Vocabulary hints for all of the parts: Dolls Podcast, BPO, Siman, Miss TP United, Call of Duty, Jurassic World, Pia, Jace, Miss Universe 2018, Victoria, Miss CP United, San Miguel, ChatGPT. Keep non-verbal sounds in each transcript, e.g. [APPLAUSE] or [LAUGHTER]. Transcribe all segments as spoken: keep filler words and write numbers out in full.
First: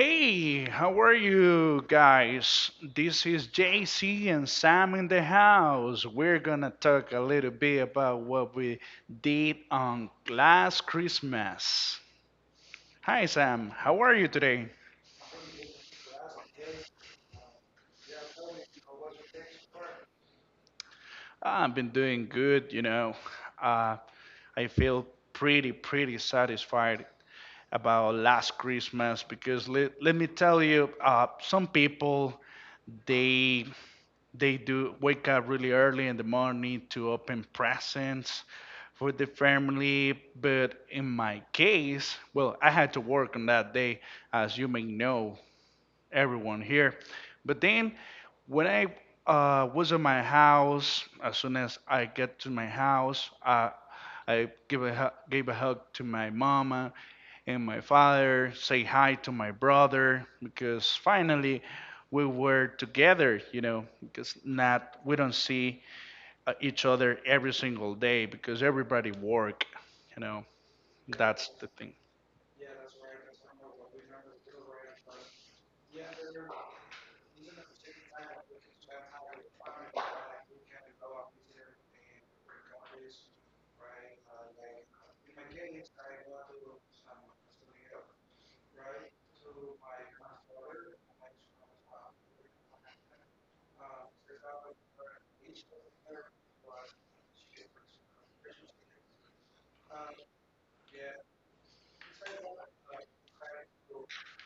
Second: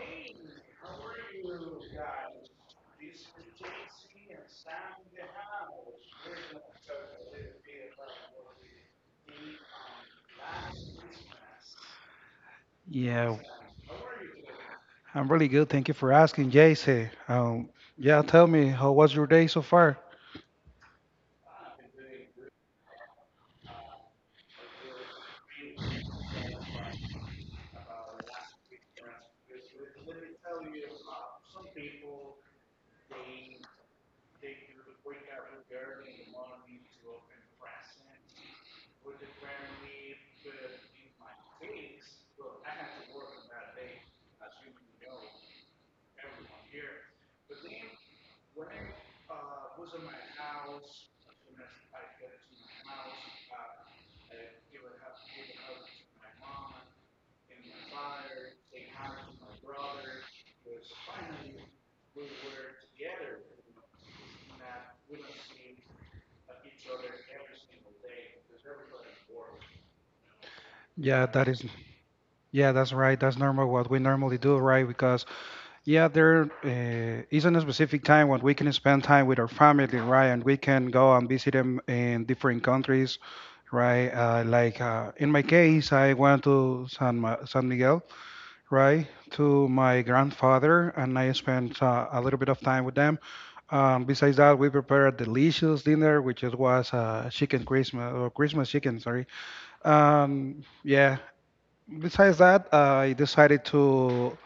Hey, how are you guys? This is J C and Sam in the house. We're gonna talk a little bit about what we did on last Christmas. Hi, Yeah, Sam. How are you today? I'm really good. Thank you for asking, Jace. Um, yeah, tell me, how was your day so far? I've been doing good, you know. Uh, I feel pretty, pretty satisfied about last Christmas because let, let me tell you. Uh, some people they They do wake up really early in the morning to open presents for the family. But in my case, well, I had to work on that day, as you may know, everyone here. But then when I uh, was at my house. As soon as I get to my house, uh, I give a hu- gave a hug to my mama and my father, say hi to my brother because finally we were together, you know, because not we don't see uh, each other every single day because everybody work, you know. Yeah, That's that is, the thing. yeah, that's right. That's normal what we normally do, right? Because yeah, there uh, isn't a specific time when we can spend time with our family, right? And we can go and visit them in different countries, right? Uh, like uh, in my case, I went to San Ma San Miguel. Right, to my grandfather, and I spent uh, a little bit of time with them. Um, besides that, we prepared a delicious dinner, which it was uh, chicken Christmas or Christmas chicken, sorry. Um, yeah. Besides that, uh, I decided to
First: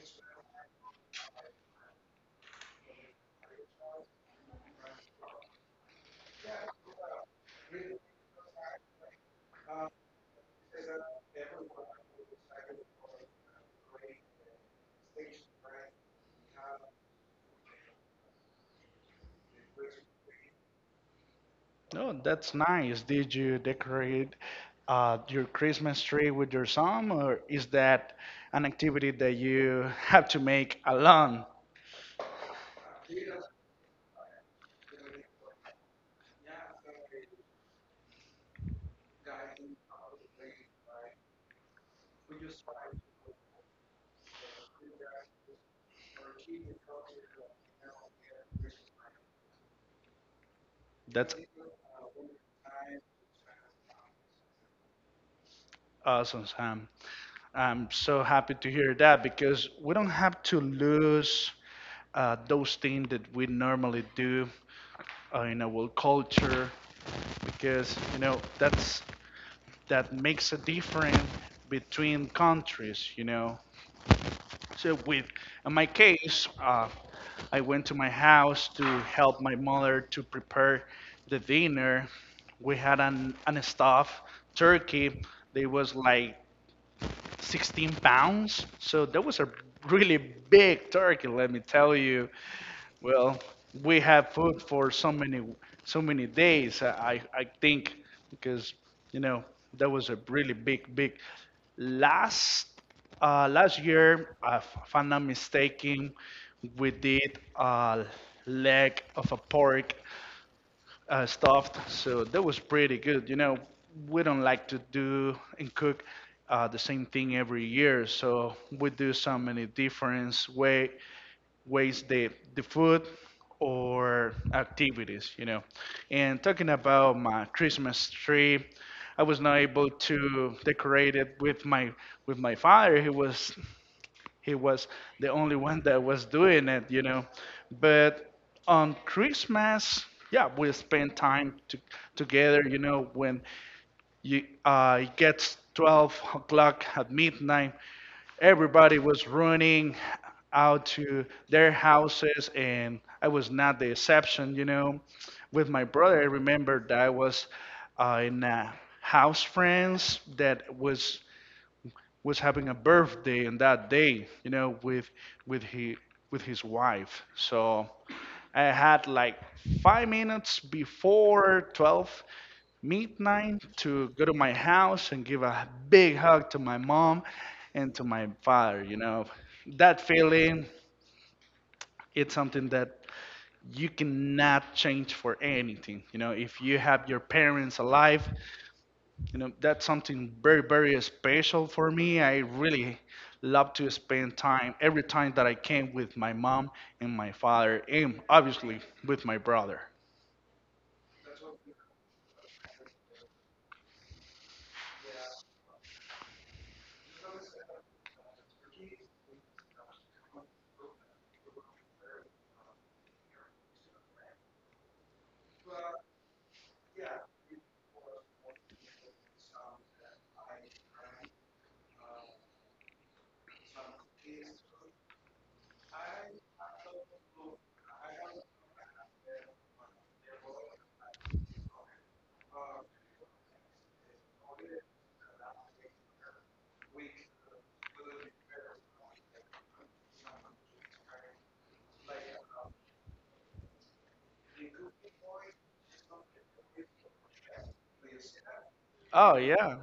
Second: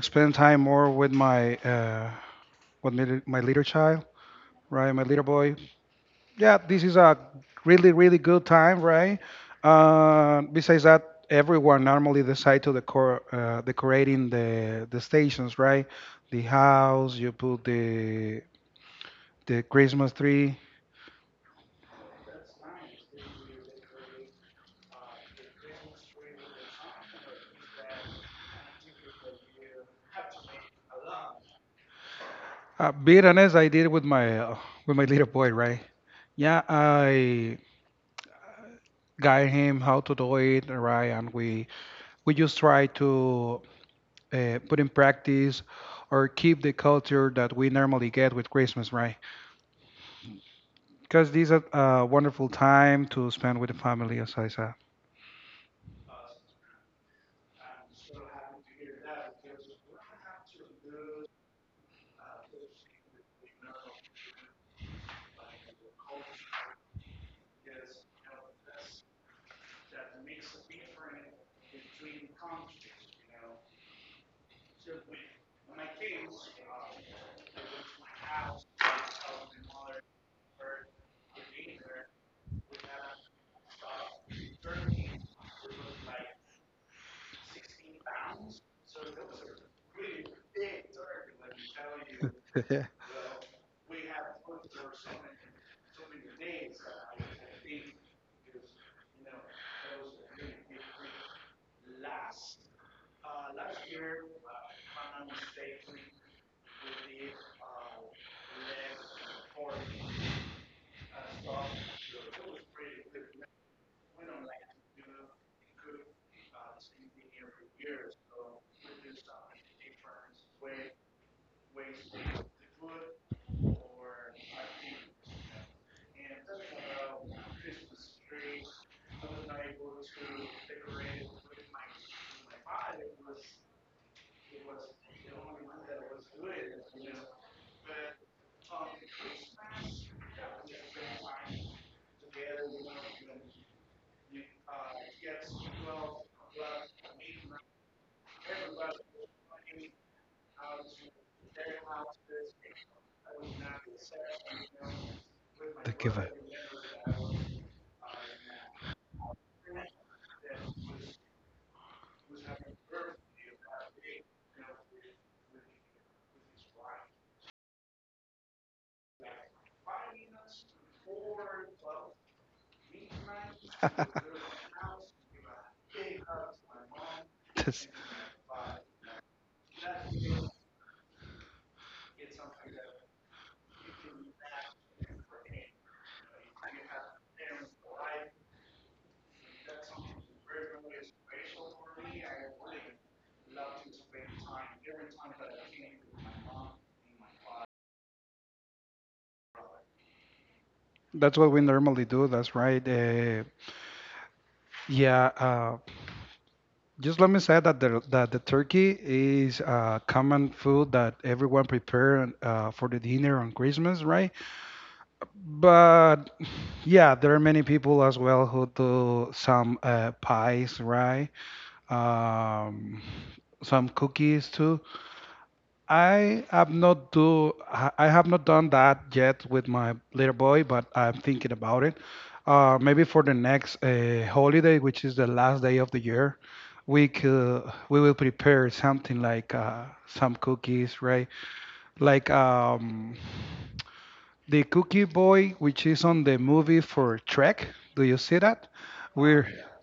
spend time more with my uh, with my, my little child, right, my little boy. Yeah, this is a really, really good time, right? Uh, besides that, everyone normally decide to decor uh, decorating the the stations, right? The house, you put the the Christmas tree. Oh, that's nice. Did you decorate uh, your Christmas tree with your son, or is that an activity that you [LAUGHS] have to make alone? Uh, being honest, I did it with my uh, with my little boy, right? Yeah, I guide him how to do it, right? And we we just try to uh, put in practice or keep the culture that we normally get with Christmas, right? Because That's these are a wonderful time to spend with the family, as I said. awesome, Sam. I'm so happy to hear that because we don't have to lose uh, those things that we normally do uh, in our culture, because you know that's that makes a difference between countries. You know, so with in my case, uh, I went to my house to help my mother to prepare the dinner. We had an, an stuffed turkey. They was like sixteen pounds. So that was a really big turkey, let me tell you. [LAUGHS] Well, we had food for so many so many days. uh, I I think, because you know, that was a really big big. Last uh, Last year, uh, if I'm not mistaken, we did a leg of a pork uh, stuffed. So that was pretty good. You know, we don't like to do and cook uh, the same thing every year, so we do so many different way ways the the food or activities. You know, and talking about my Christmas tree, I was not able to decorate it with my with my father. He was he was the only one that was doing it, you know. But on Christmas, yeah, we spend time to, together, you know. When you uh, it gets twelve o'clock at midnight, everybody was running out to their houses, and I was not the exception, you know. With my brother, I [LAUGHS] remember that I was uh, in a house friends that was was having a birthday on that day, you know, with with he with his wife. So I had like five minutes before twelve midnight to go to my house and give a big hug to my mom and to my father, you know. That feeling, it's something that you cannot change for anything. You know, if you have your parents alive, you know, that's something very, very special for me. I really love to spend time every time that I can with my mom and my father, and obviously with my brother. That's what we normally do. That's right. Uh, yeah. Uh, just let me say that the that the turkey is a common food that everyone prepare uh, for the dinner on Christmas, right? But yeah, there are many people as well who do some uh, pies, right? Um, some cookies too. I have not do I I have not done that yet with my little boy, but I'm thinking about it. Uh, maybe for the next uh, holiday, which is the last day of the year, we could we will prepare something like uh, some cookies, right? Like um. the Cookie Boy, which is on the movie for Trek. Do you see that? Oh, We're yeah,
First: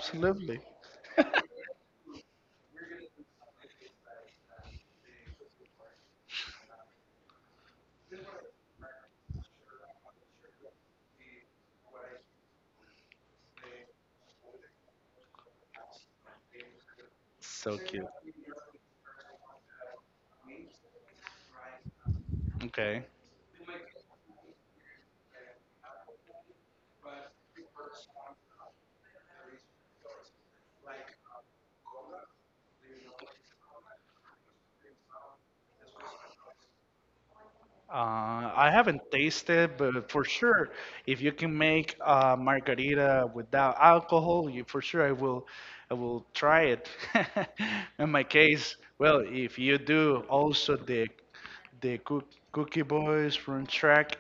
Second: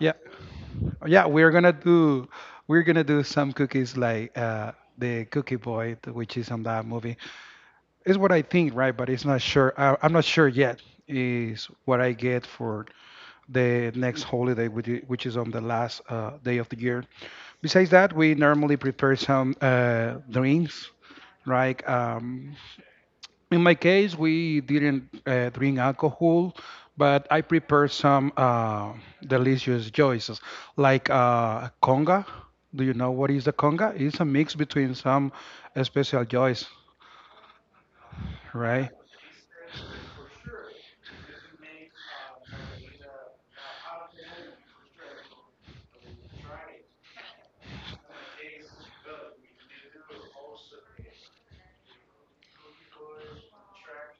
yeah, yeah, we're [LAUGHS] gonna do we're gonna do some cookies like uh, the Cookie Boy, th- which is on that movie. It's what I think, right? But it's not sure. I, I'm not sure yet. Is what I get for the next holiday, which i- which is on the last uh, day of the year. So Besides cute. that, we normally prepare some uh, drinks, right? Um, Okay. in my case, we didn't uh, drink alcohol, but I prepared some uh, delicious choices, like uh, conga. Do you know what is the conga? It's a mix between some special joys, Uh, I right? haven't tasted, but for sure, if you can make a margarita without alcohol, you for sure I will, I will try it. [LAUGHS] In my case, well, if you do also the the cook, Cookie Boys from track,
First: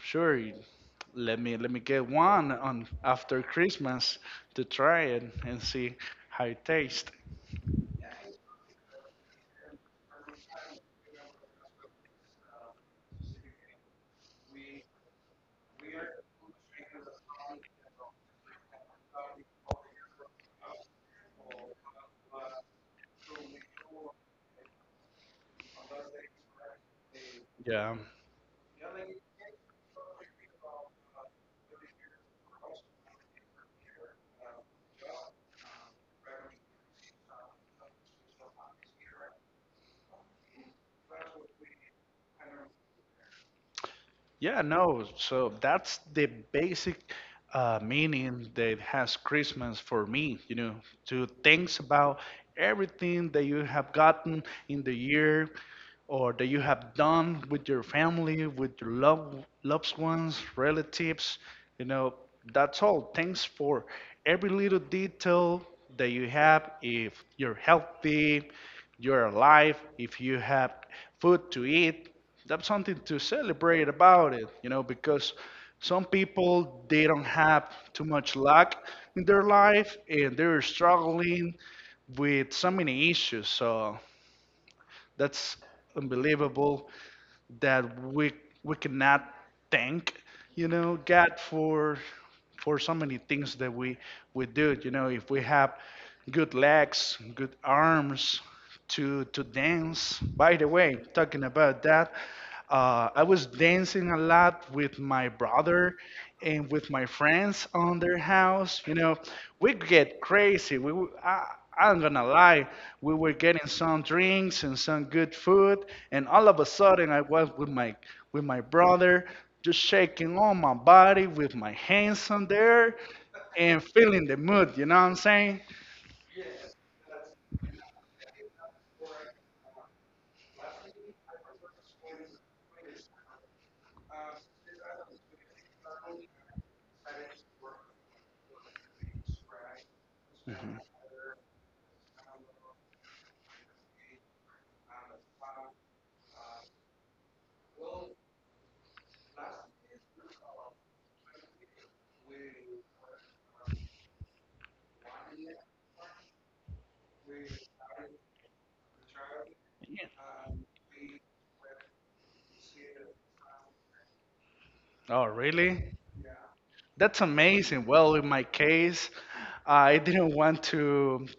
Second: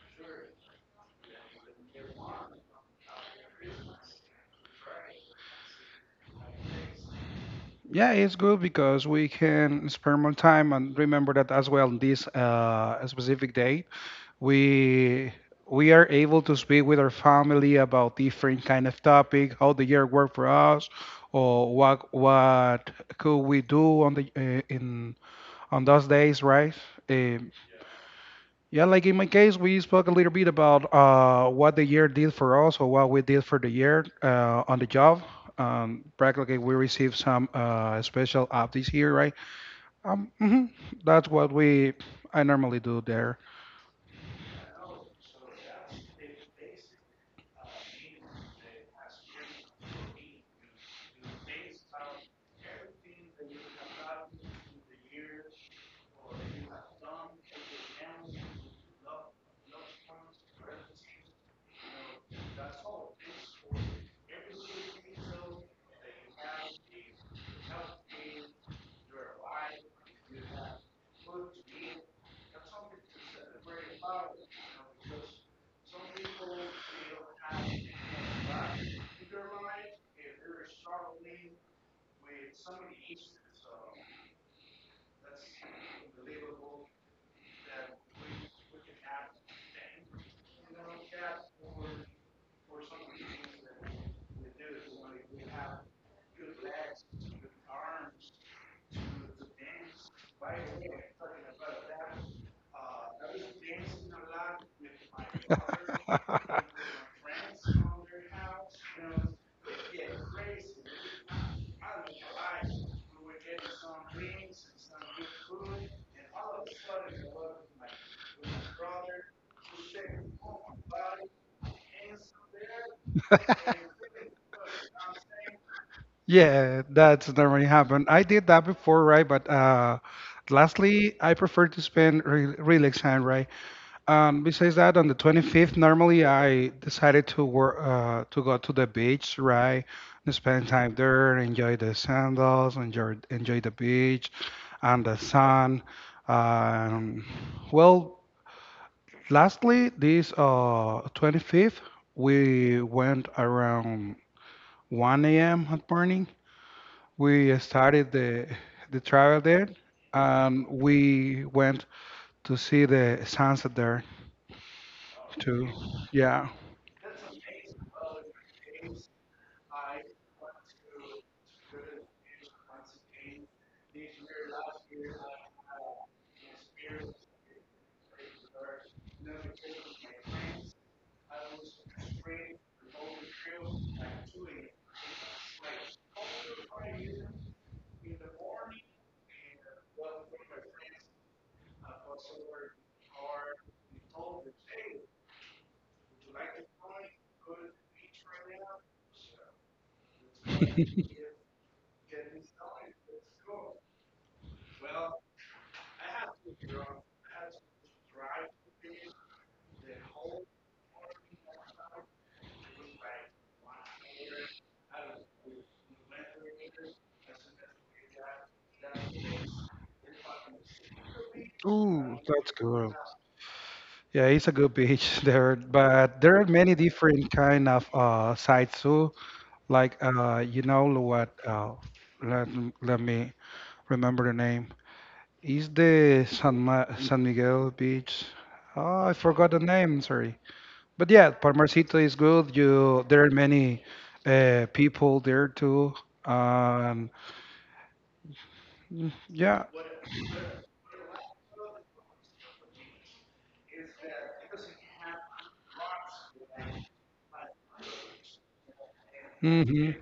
sure, you- let me let me get one on after Christmas to try it and see how it tastes. Yeah, it's good because we can spend more time and remember that as well. This uh, specific day, we we are able to speak with our family about different kind of topic, how the year worked for us, or what what could we do on the uh, in on those days, right? Um Yeah. yeah, like in my case, we spoke a little bit about uh, what the year did for us or what we did for the year uh, on the job. Um, practically, we received some uh, special app this year, right? Um, hmm that's what we I normally do there. Yeah, no. So that's the basic uh, meaning that has Christmas for me, you know. To think about everything that you have gotten in the year, or that you have done with your family, with your love, loved ones, relatives, you know, that's all. Thanks for every little detail that you have. If you're healthy, you're alive, if you have food to eat, that's something to celebrate about it, you know, because some people they don't have too much luck in their life and they're struggling with so many issues. So that's unbelievable that we we cannot thank, you know, God for for so many things that we we do. You know, if we have good legs, good arms to to dance. By the way, talking [LAUGHS] about that, uh, I was dancing a lot with my brother and with my friends on their house. You know, we get crazy. We, w- I, I'm gonna lie. We were getting some drinks and some good food, and all of a sudden, I was with my with my brother, just shaking all my body with my hands on there and feeling the mood. You know what I'm saying? Yeah, that's normally happen. I did that before, right? But uh, lastly, I prefer to spend re relax time, right? Um, besides that, on the twenty-fifth, normally I decided to work uh, to go to the beach, right? And spend time there, enjoy the sandals, enjoy enjoy the beach and the sun. Um, well, lastly, this uh, twenty-fifth, we went around one a m at morning. We started the the travel there, Yeah. and we went to see the sunset there Oh, too. really? Yeah. That's amazing. Well, in my case, I [LAUGHS] didn't want to Good. Yeah, it's a good beach [LAUGHS] there, but there are many different kind of uh, sites too. Like uh, you know what? Uh, let, let me remember the name. Is the San, Ma- San Miguel beach? Oh, I forgot the name. Sorry, but yeah, Palmarcito is good. You there are many uh, people there too. Um, mm, yeah, hmm